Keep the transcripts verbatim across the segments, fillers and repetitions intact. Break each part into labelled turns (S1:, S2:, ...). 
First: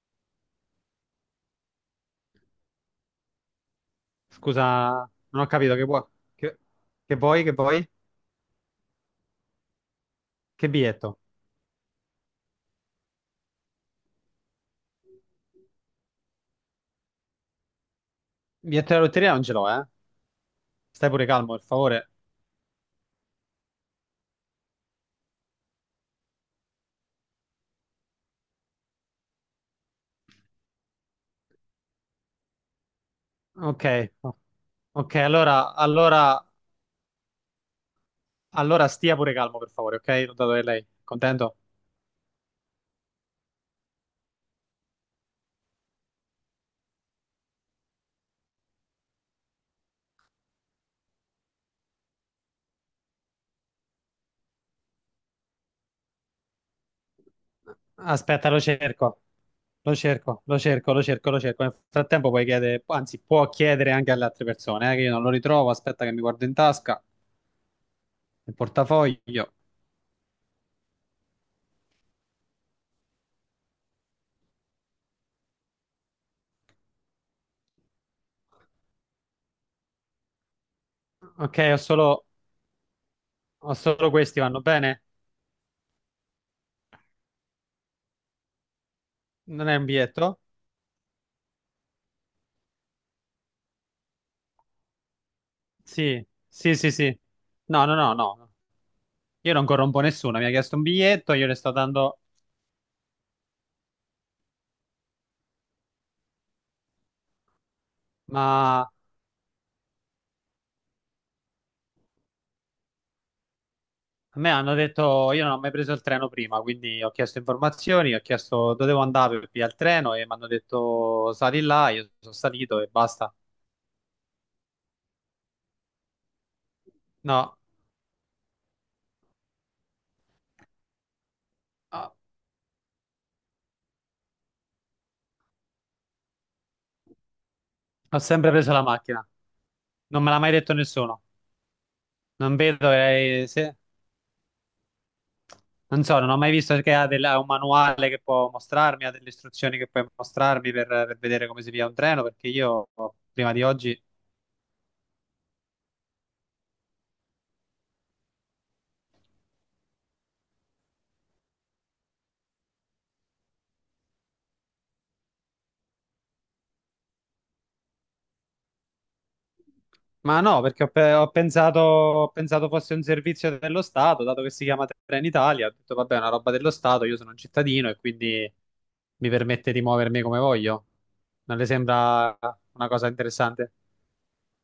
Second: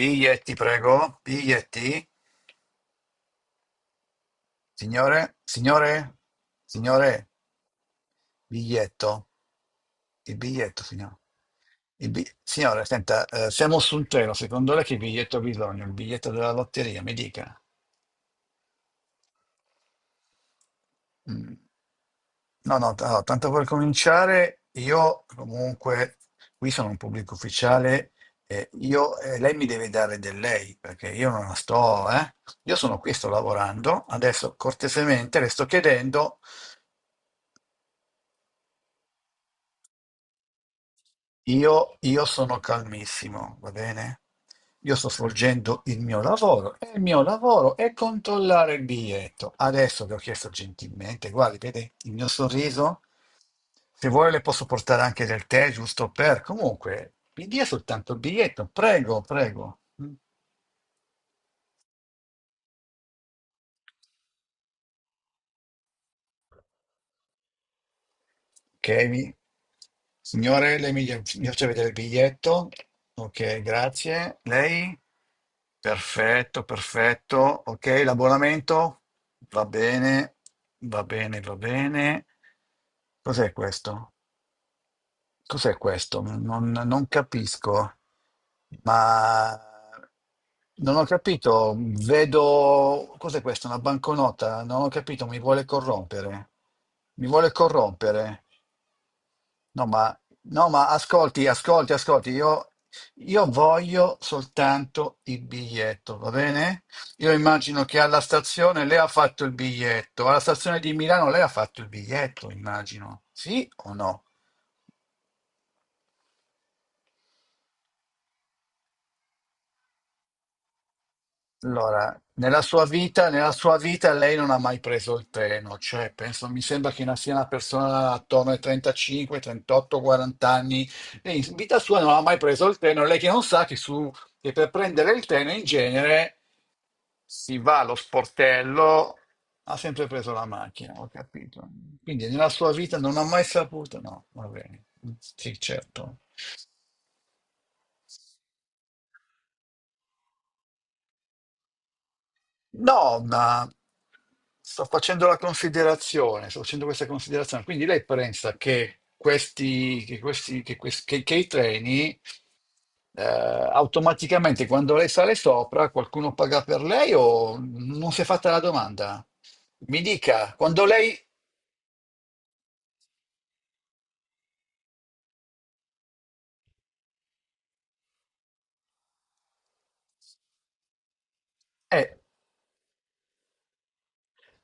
S1: Biglietti, prego. Biglietti.
S2: Scusa,
S1: Signore,
S2: non ho capito che vuoi.
S1: signore,
S2: Che, che
S1: signore,
S2: vuoi? Che vuoi?
S1: biglietto. Il
S2: Che
S1: biglietto, signore.
S2: biglietto?
S1: Il bi- Signore, senta, eh, siamo su un treno. Secondo lei che biglietto ha bisogno? Il biglietto della lotteria, mi dica.
S2: Biglietto della lotteria non ce l'ho, eh? Stai pure
S1: Mm.
S2: calmo, per favore.
S1: No, no, t- allora, tanto per cominciare, io comunque qui sono un pubblico ufficiale, eh, io, eh, lei mi deve dare del lei, perché io non la sto, eh. Io sono qui, sto
S2: Ok,
S1: lavorando, adesso
S2: ok,
S1: cortesemente le sto
S2: allora,
S1: chiedendo.
S2: allora, allora stia pure calmo, per favore, ok? L'ho dato a lei. Contento?
S1: Io, io sono calmissimo, va bene? Io sto svolgendo il mio lavoro e il mio lavoro è controllare il biglietto. Adesso vi ho chiesto gentilmente, guardi, vede il mio sorriso? Se vuole le posso portare anche del tè, giusto per... Comunque, mi dia soltanto il
S2: Aspetta, lo
S1: biglietto,
S2: cerco.
S1: prego, prego.
S2: Lo
S1: Mm.
S2: cerco, lo cerco, lo cerco, lo cerco. Nel frattempo puoi chiedere, anzi, può chiedere anche alle altre persone, eh, che io non lo ritrovo. Aspetta che mi guardo in tasca, nel
S1: Ok, mi-
S2: portafoglio.
S1: signore, lei mi, mi faccia vedere il biglietto. Ok, grazie. Lei? Perfetto, perfetto. Ok, l'abbonamento? Va bene, va bene, va
S2: Ok, ho solo,
S1: bene. Cos'è
S2: ho solo
S1: questo?
S2: questi, vanno bene?
S1: Cos'è questo? Non, non capisco, ma
S2: Non è un biglietto?
S1: non ho capito. Vedo, cos'è questo? Una banconota? Non ho capito, mi vuole
S2: Sì,
S1: corrompere.
S2: sì, sì, sì.
S1: Mi vuole
S2: No, no, no,
S1: corrompere.
S2: no. Io non
S1: No,
S2: corrompo
S1: ma,
S2: nessuno. Mi ha
S1: no,
S2: chiesto un
S1: ma
S2: biglietto,
S1: ascolti,
S2: io le sto
S1: ascolti,
S2: dando.
S1: ascolti, io, io voglio soltanto il biglietto, va bene? Io immagino che alla
S2: Ma
S1: stazione
S2: a
S1: lei ha fatto il biglietto, alla stazione di Milano lei ha fatto il biglietto, immagino, sì o no?
S2: me hanno detto, io non ho mai preso il treno prima, quindi ho chiesto informazioni, ho chiesto dove devo andare per via il treno e mi hanno detto sali là, io
S1: Allora,
S2: sono
S1: nella
S2: salito
S1: sua
S2: e
S1: vita,
S2: basta.
S1: nella sua vita lei non ha mai preso il treno, cioè penso, mi sembra che sia una
S2: No,
S1: persona attorno ai trentacinque, trentotto, quaranta anni, e in vita sua non ha mai preso il treno, lei che non sa che, su, che per prendere il treno in genere si va allo
S2: ho sempre preso la
S1: sportello,
S2: macchina.
S1: ha sempre
S2: Non me
S1: preso
S2: l'ha
S1: la
S2: mai detto
S1: macchina, ho
S2: nessuno.
S1: capito. Quindi nella
S2: Non
S1: sua
S2: vedo
S1: vita non ha mai
S2: eh, se-
S1: saputo, no, va bene, sì,
S2: Non
S1: certo.
S2: so, non ho mai visto che ha, del- ha un manuale che può mostrarmi, ha delle istruzioni che puoi mostrarmi per, per vedere come si via un treno, perché io
S1: No,
S2: prima di
S1: ma
S2: oggi.
S1: sto facendo la considerazione, sto facendo questa considerazione. Quindi lei pensa che questi, che questi, che questi- che- che i treni eh, automaticamente quando lei sale sopra qualcuno paga per lei o non si è fatta la domanda? Mi
S2: Ma
S1: dica,
S2: no,
S1: quando
S2: perché ho, pe-
S1: lei...
S2: ho pensato, ho pensato fosse un servizio dello Stato, dato che si chiama Trenitalia, ho detto vabbè, è una roba dello Stato, io sono un cittadino e quindi mi permette di muovermi come voglio. Non le
S1: eh,
S2: sembra una cosa interessante?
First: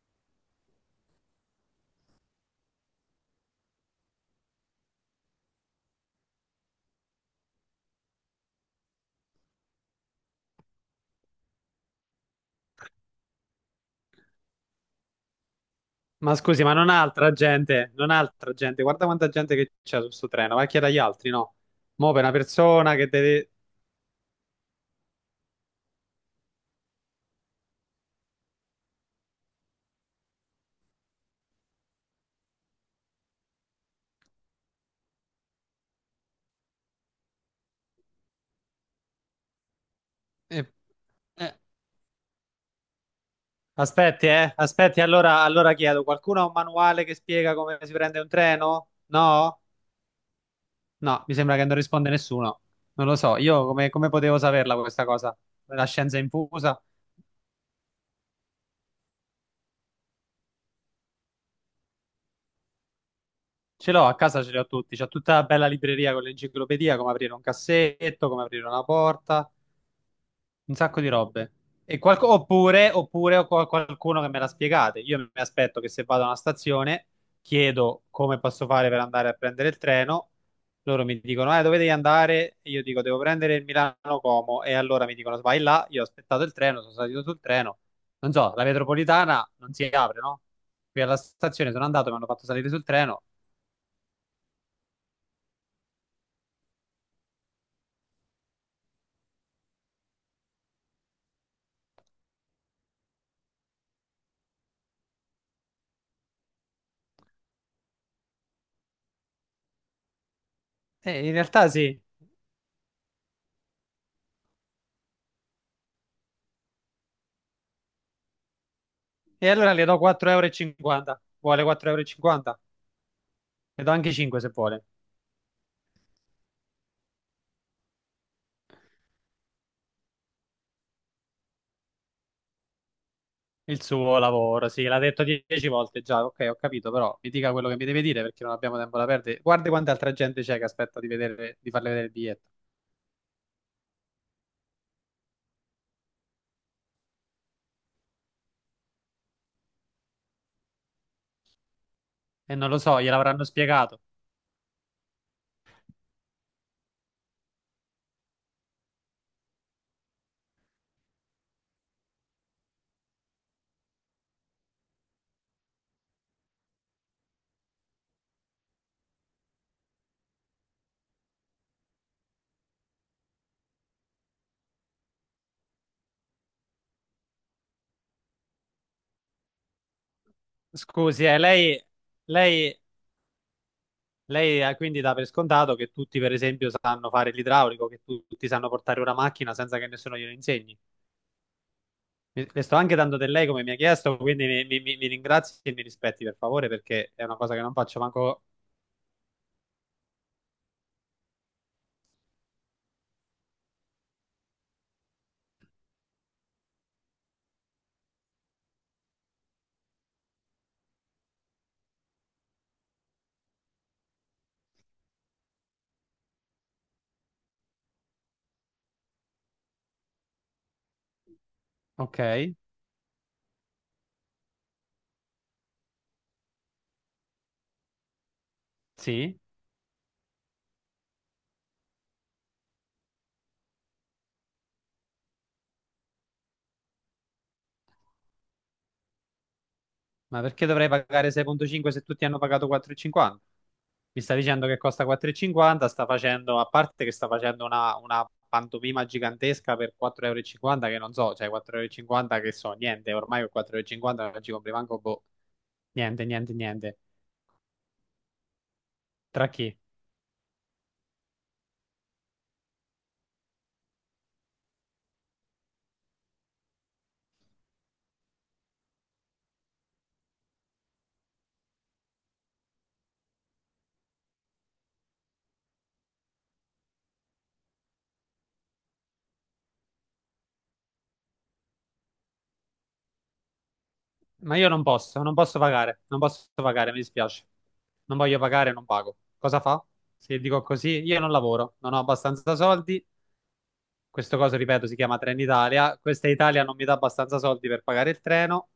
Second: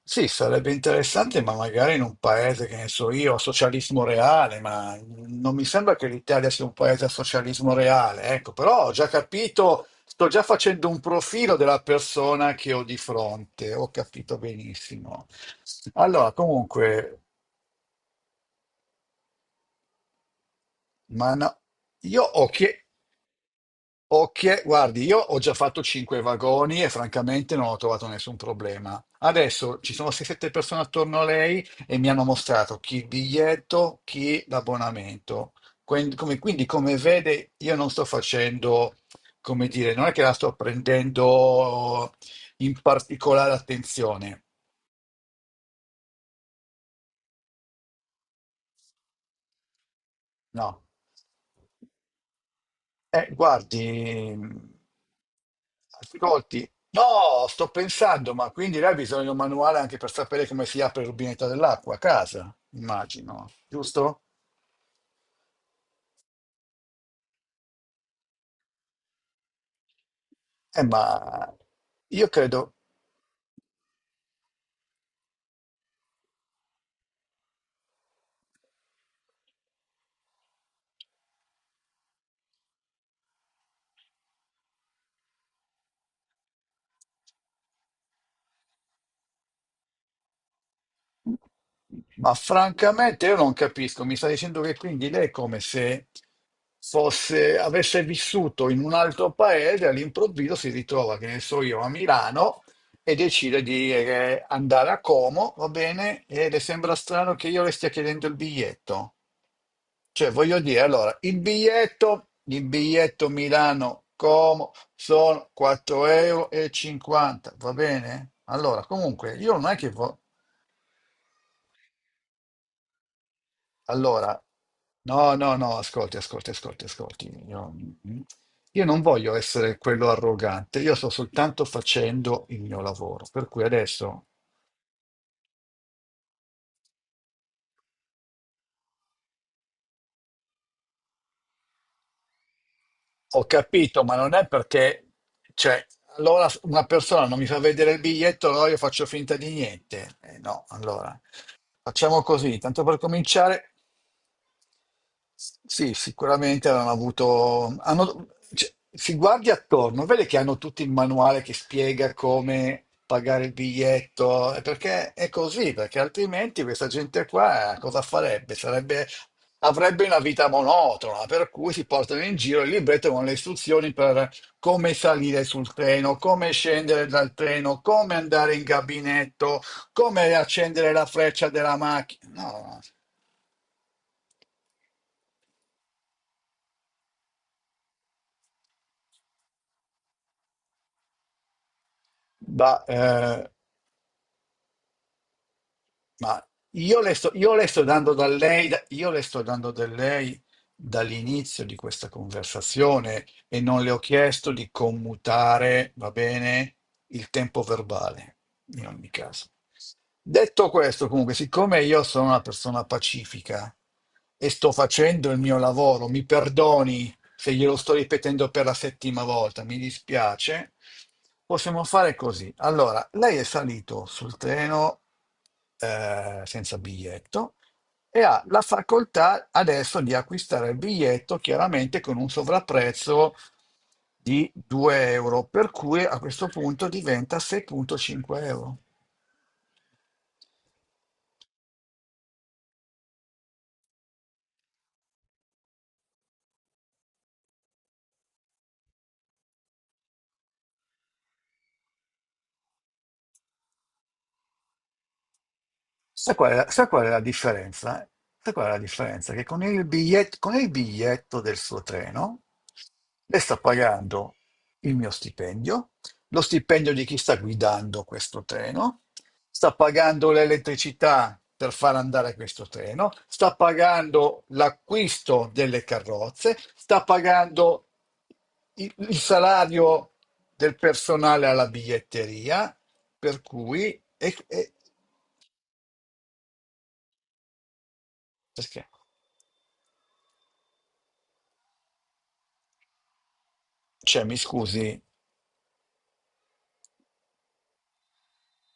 S1: Sì, sarebbe interessante, ma magari in un paese, che ne so io, a socialismo reale, ma non mi sembra che l'Italia sia un paese a socialismo reale, ecco, però ho già capito, sto già facendo un profilo della persona che ho di fronte, ho capito benissimo. Allora,
S2: Ma scusi, ma non ha
S1: comunque,
S2: altra gente, non ha altra gente, guarda quanta gente che c'è su sto treno, vai a chiedere agli altri,
S1: ma no,
S2: no? Mo'
S1: io
S2: per una
S1: ho chiesto.
S2: persona che deve.
S1: Ok, guardi, io ho già fatto cinque vagoni e francamente non ho trovato nessun problema. Adesso ci sono sei sette persone attorno a lei e mi hanno mostrato chi il biglietto, chi l'abbonamento. Quindi come, quindi, come vede, io non sto facendo, come dire, non è che la sto
S2: Eh, eh,
S1: prendendo in particolare
S2: Aspetti,
S1: attenzione,
S2: eh, aspetti, allora, allora chiedo, qualcuno ha un manuale che spiega come si prende un treno? No?
S1: no.
S2: No, mi sembra che non risponde nessuno. Non lo
S1: Eh,
S2: so, io come, come
S1: guardi,
S2: potevo
S1: mh,
S2: saperla questa cosa? La scienza
S1: ascolti,
S2: infusa?
S1: no, sto pensando, ma quindi lei ha bisogno di un manuale anche per sapere come si apre il rubinetto dell'acqua a casa, immagino,
S2: Ce l'ho, a
S1: giusto?
S2: casa ce li ho tutti, c'ho tutta la bella libreria con l'enciclopedia, come aprire un cassetto, come aprire una porta, un
S1: Eh,
S2: sacco di robe.
S1: ma
S2: E
S1: io
S2: qualco-
S1: credo.
S2: oppure, oppure ho qual- qualcuno che me la spiegate. Io mi aspetto che se vado a una stazione, chiedo come posso fare per andare a prendere il treno. Loro mi dicono, eh, dove devi andare? E io dico, devo prendere il Milano-Como. E allora mi dicono, vai là. Io ho aspettato il treno, sono salito sul treno. Non so, la metropolitana non si apre, no? Qui alla stazione sono andato, mi hanno
S1: Ma
S2: fatto salire sul treno.
S1: francamente io non capisco, mi sta dicendo che quindi lei è come se fosse, avesse vissuto in un altro paese, all'improvviso si ritrova, che ne so io, a Milano e decide di eh, andare a Como, va bene? E le sembra strano che io le stia chiedendo il biglietto. Cioè, voglio dire, allora,
S2: E in
S1: il
S2: realtà sì.
S1: biglietto, il biglietto Milano-Como sono quattro euro e cinquanta, e cinquanta, va bene? Allora, comunque,
S2: E
S1: io non
S2: allora
S1: è
S2: le
S1: che...
S2: do
S1: vo-
S2: quattro euro e cinquanta. Vuole quattro euro e cinquanta? Le do anche
S1: Allora,
S2: cinque se vuole.
S1: no, no, no, ascolti, ascolti, ascolti, ascolti. Io, mm, io non voglio essere quello arrogante, io sto soltanto facendo il mio lavoro. Per cui
S2: Il suo
S1: adesso
S2: lavoro, sì, l'ha detto dieci volte già, ok, ho capito, però mi dica quello che mi deve dire perché non abbiamo tempo da perdere. Guarda quanta altra gente c'è che aspetta di vedere, di farle vedere il biglietto.
S1: ho capito, ma non è perché, cioè, allora una persona non mi fa vedere il biglietto, allora io faccio finta di niente. Eh, no, allora, facciamo
S2: E
S1: così,
S2: non lo
S1: tanto per
S2: so, gliel'avranno
S1: cominciare.
S2: spiegato.
S1: Sì, sicuramente hanno avuto. hanno- cioè, si guardi attorno, vede che hanno tutto il manuale che spiega come pagare il biglietto, eh, perché è così, perché altrimenti questa gente qua eh, cosa farebbe? Sarebbe, avrebbe una vita monotona, per cui si portano in giro il libretto con le istruzioni per come salire sul treno, come scendere dal treno, come andare in gabinetto, come accendere la
S2: Scusi, eh,
S1: freccia della
S2: lei,
S1: macchina. No,
S2: lei,
S1: no.
S2: lei eh, quindi dà per scontato che tutti, per esempio, sanno fare l'idraulico, che tu- tutti sanno portare una macchina senza che nessuno glielo insegni. Mi- Le sto
S1: Bah,
S2: anche dando del
S1: eh,
S2: lei come mi ha chiesto, quindi mi, mi, mi mi ringrazi e mi rispetti, per
S1: Ma
S2: favore,
S1: io
S2: perché
S1: le
S2: è
S1: sto,
S2: una
S1: io
S2: cosa che
S1: le
S2: non
S1: sto
S2: faccio
S1: dando da
S2: manco.
S1: lei, da- io le sto dando da lei dall'inizio di questa conversazione e non le ho chiesto di commutare, va bene, il tempo verbale, in ogni caso. Detto questo, comunque, siccome io sono una persona pacifica e sto facendo il mio lavoro, mi perdoni se glielo sto ripetendo per la settima volta, mi dispiace, possiamo fare
S2: Ok,
S1: così. Allora, lei è salito sul treno eh, senza biglietto, e ha la
S2: sì.
S1: facoltà adesso di acquistare il biglietto chiaramente con un sovrapprezzo di due euro, per cui a questo punto diventa sei virgola cinque euro.
S2: Ma perché dovrei pagare sei virgola cinque se tutti hanno pagato quattro e cinquanta? Mi sta dicendo che costa quattro e cinquanta, sta facendo, a parte che sta facendo una, una pantomima gigantesca per quattro euro e cinquanta, che non so, cioè quattro euro e cinquanta che so, niente, ormai con quattro euro e cinquanta non ci compri manco, boh, niente,
S1: Sai qual
S2: niente,
S1: è la, sai
S2: niente.
S1: qual è la differenza? Sai qual è la differenza? Che
S2: Tra
S1: con
S2: chi?
S1: il biglietto, con il biglietto del suo treno lei sta pagando il mio stipendio, lo stipendio di chi sta guidando questo treno, sta pagando l'elettricità per far andare questo treno, sta pagando l'acquisto delle carrozze, sta pagando il il salario del personale alla biglietteria, per cui... e-
S2: Ma io
S1: e-
S2: non posso, non posso pagare, non posso pagare, mi dispiace. Non voglio pagare, non
S1: perché?
S2: pago. Cosa fa? Se dico così, io non lavoro, non ho abbastanza soldi.
S1: Cioè, mi
S2: Questo coso, ripeto, si
S1: scusi,
S2: chiama Trenitalia. Questa Italia non mi dà abbastanza soldi per pagare il treno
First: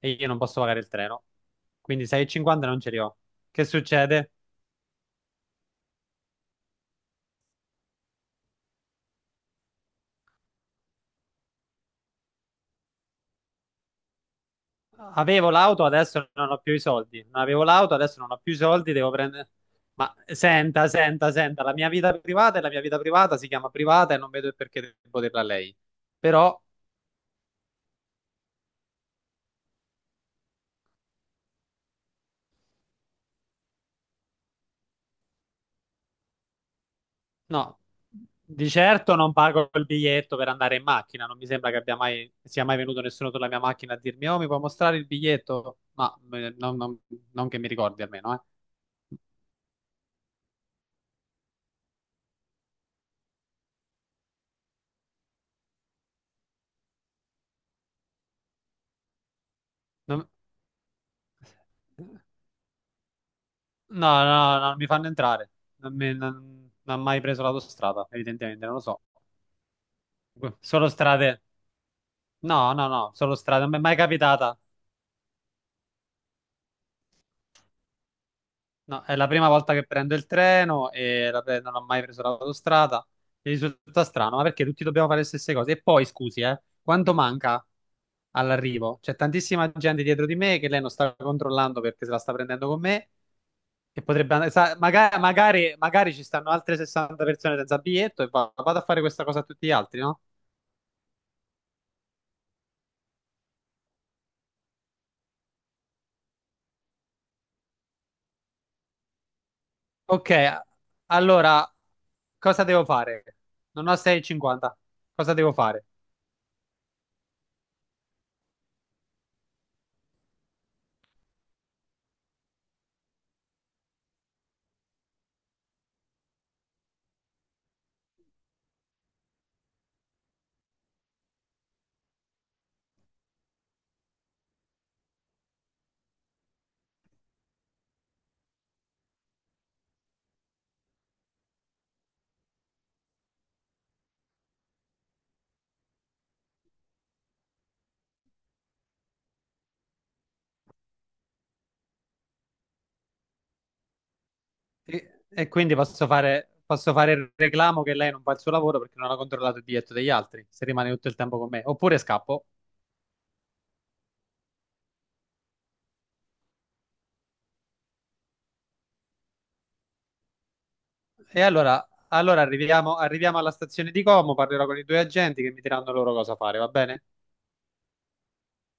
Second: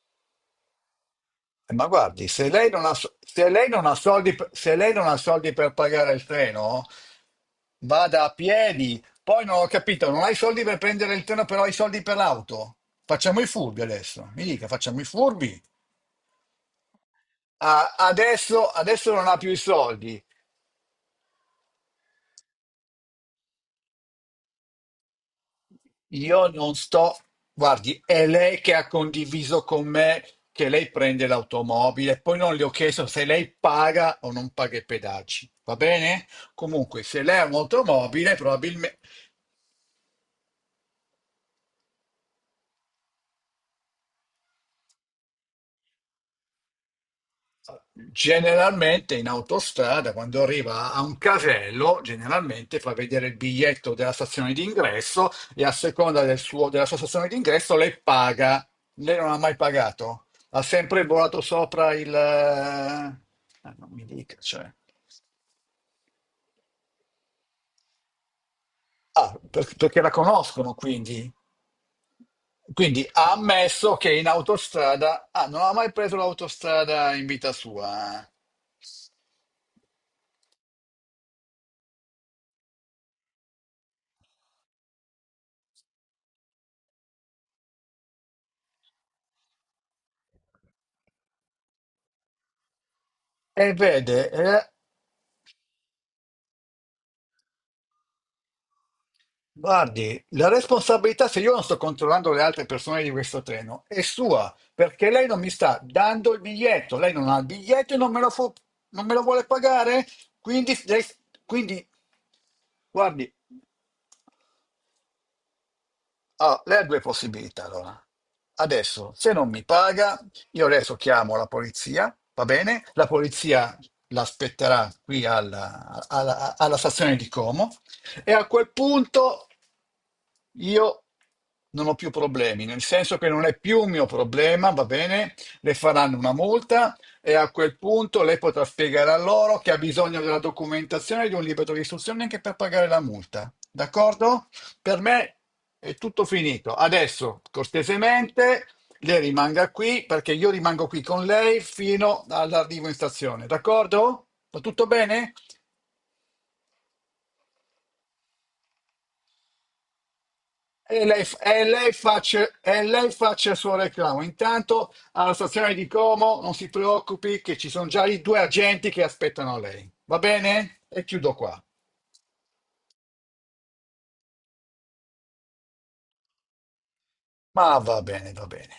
S2: e io non posso pagare il treno.
S1: ma
S2: Quindi
S1: guardi, se
S2: sei e cinquanta
S1: lei
S2: non
S1: non
S2: ce
S1: ha,
S2: li ho.
S1: so- se
S2: Che
S1: lei non ha
S2: succede?
S1: soldi, per- se lei non ha soldi per pagare il treno, vada a piedi. Poi non ho capito, non hai soldi per prendere il treno, però hai soldi per l'auto. Facciamo i furbi adesso. Mi dica, facciamo i
S2: Avevo
S1: furbi.
S2: l'auto, adesso non ho più i soldi. Non avevo l'auto,
S1: Ah,
S2: adesso non ho più i
S1: adesso,
S2: soldi, devo
S1: adesso non ha
S2: prendere.
S1: più i
S2: Ma
S1: soldi.
S2: senta, senta, senta, la mia vita privata è la mia vita privata, si chiama privata e non vedo il perché devo dirla a lei.
S1: Io
S2: Però.
S1: non sto, guardi, è lei che ha condiviso con me che lei prende l'automobile, poi non le ho chiesto se lei paga o non paga i pedaggi, va bene? Comunque, se lei ha
S2: No,
S1: un'automobile,
S2: di
S1: probabilmente...
S2: certo non pago il biglietto per andare in macchina, non mi sembra che abbia mai, sia mai venuto nessuno sulla mia macchina a dirmi, oh, mi puoi mostrare il biglietto? Ma eh, non, non- non che mi ricordi almeno, eh.
S1: Generalmente in autostrada, quando arriva a un casello, generalmente fa vedere il biglietto della stazione d'ingresso e a seconda del suo- della sua stazione d'ingresso lei paga. Lei non ha mai pagato,
S2: Non-
S1: ha sempre volato sopra il... eh, Ah, non mi
S2: No,
S1: dica,
S2: no, no,
S1: cioè.
S2: non mi fanno entrare, non, mi- non- non ho mai preso l'autostrada, evidentemente, non lo so.
S1: Ah, per- perché la conoscono,
S2: Solo
S1: quindi.
S2: strade, no, no,
S1: Quindi
S2: no,
S1: ha
S2: solo strade, non mi è
S1: ammesso
S2: mai
S1: che in
S2: capitata.
S1: autostrada... Ah, non ha mai preso l'autostrada in vita sua.
S2: No, è la prima volta che prendo il treno e la pre- non ho mai preso l'autostrada. Mi risulta strano, ma perché tutti dobbiamo fare le stesse cose? E poi, scusi, eh, quanto manca all'arrivo? C'è tantissima gente dietro di me che lei non sta controllando perché se la sta prendendo con me
S1: E
S2: e
S1: vede,
S2: potrebbe andare.
S1: eh,
S2: Sa- maga- magari, magari ci stanno altre sessanta persone senza biglietto e va- vado a fare questa cosa a tutti gli altri, no?
S1: Guardi, la responsabilità, se io non sto controllando le altre persone di questo treno, è sua, perché lei non mi sta dando il biglietto, lei non ha il biglietto e non me lo, fu- non me lo vuole pagare,
S2: Ok,
S1: quindi, lei-
S2: allora,
S1: quindi
S2: cosa devo
S1: guardi,
S2: fare? Non ho sei e cinquanta. Cosa devo fare?
S1: ah, lei ha due possibilità allora. Adesso, se non mi paga, io adesso chiamo la polizia, va bene? La polizia l'aspetterà qui alla alla- alla stazione di Como e a quel punto Io non ho più problemi, nel senso che non è più un mio problema, va bene? Le faranno una multa e a quel punto lei potrà spiegare a loro che ha bisogno della documentazione di un libro di istruzione anche per pagare la multa, d'accordo? Per me è tutto finito. Adesso, cortesemente, lei rimanga qui perché io rimango qui con lei fino all'arrivo in stazione, d'accordo? Va tutto
S2: E,
S1: bene?
S2: e quindi posso fare, posso fare il reclamo che lei non fa il suo lavoro perché non ha controllato il biglietto degli altri, se rimane
S1: E
S2: tutto il
S1: lei, f-
S2: tempo con me.
S1: e lei
S2: Oppure scappo.
S1: faccia, e lei faccia il suo reclamo. Intanto alla stazione di Como non si preoccupi che ci sono già i due agenti che aspettano lei. Va bene? E chiudo
S2: E
S1: qua.
S2: allora, allora arriviamo, arriviamo alla stazione di Como, parlerò con i due agenti che mi diranno loro cosa fare, va bene?
S1: Ma va bene, va bene.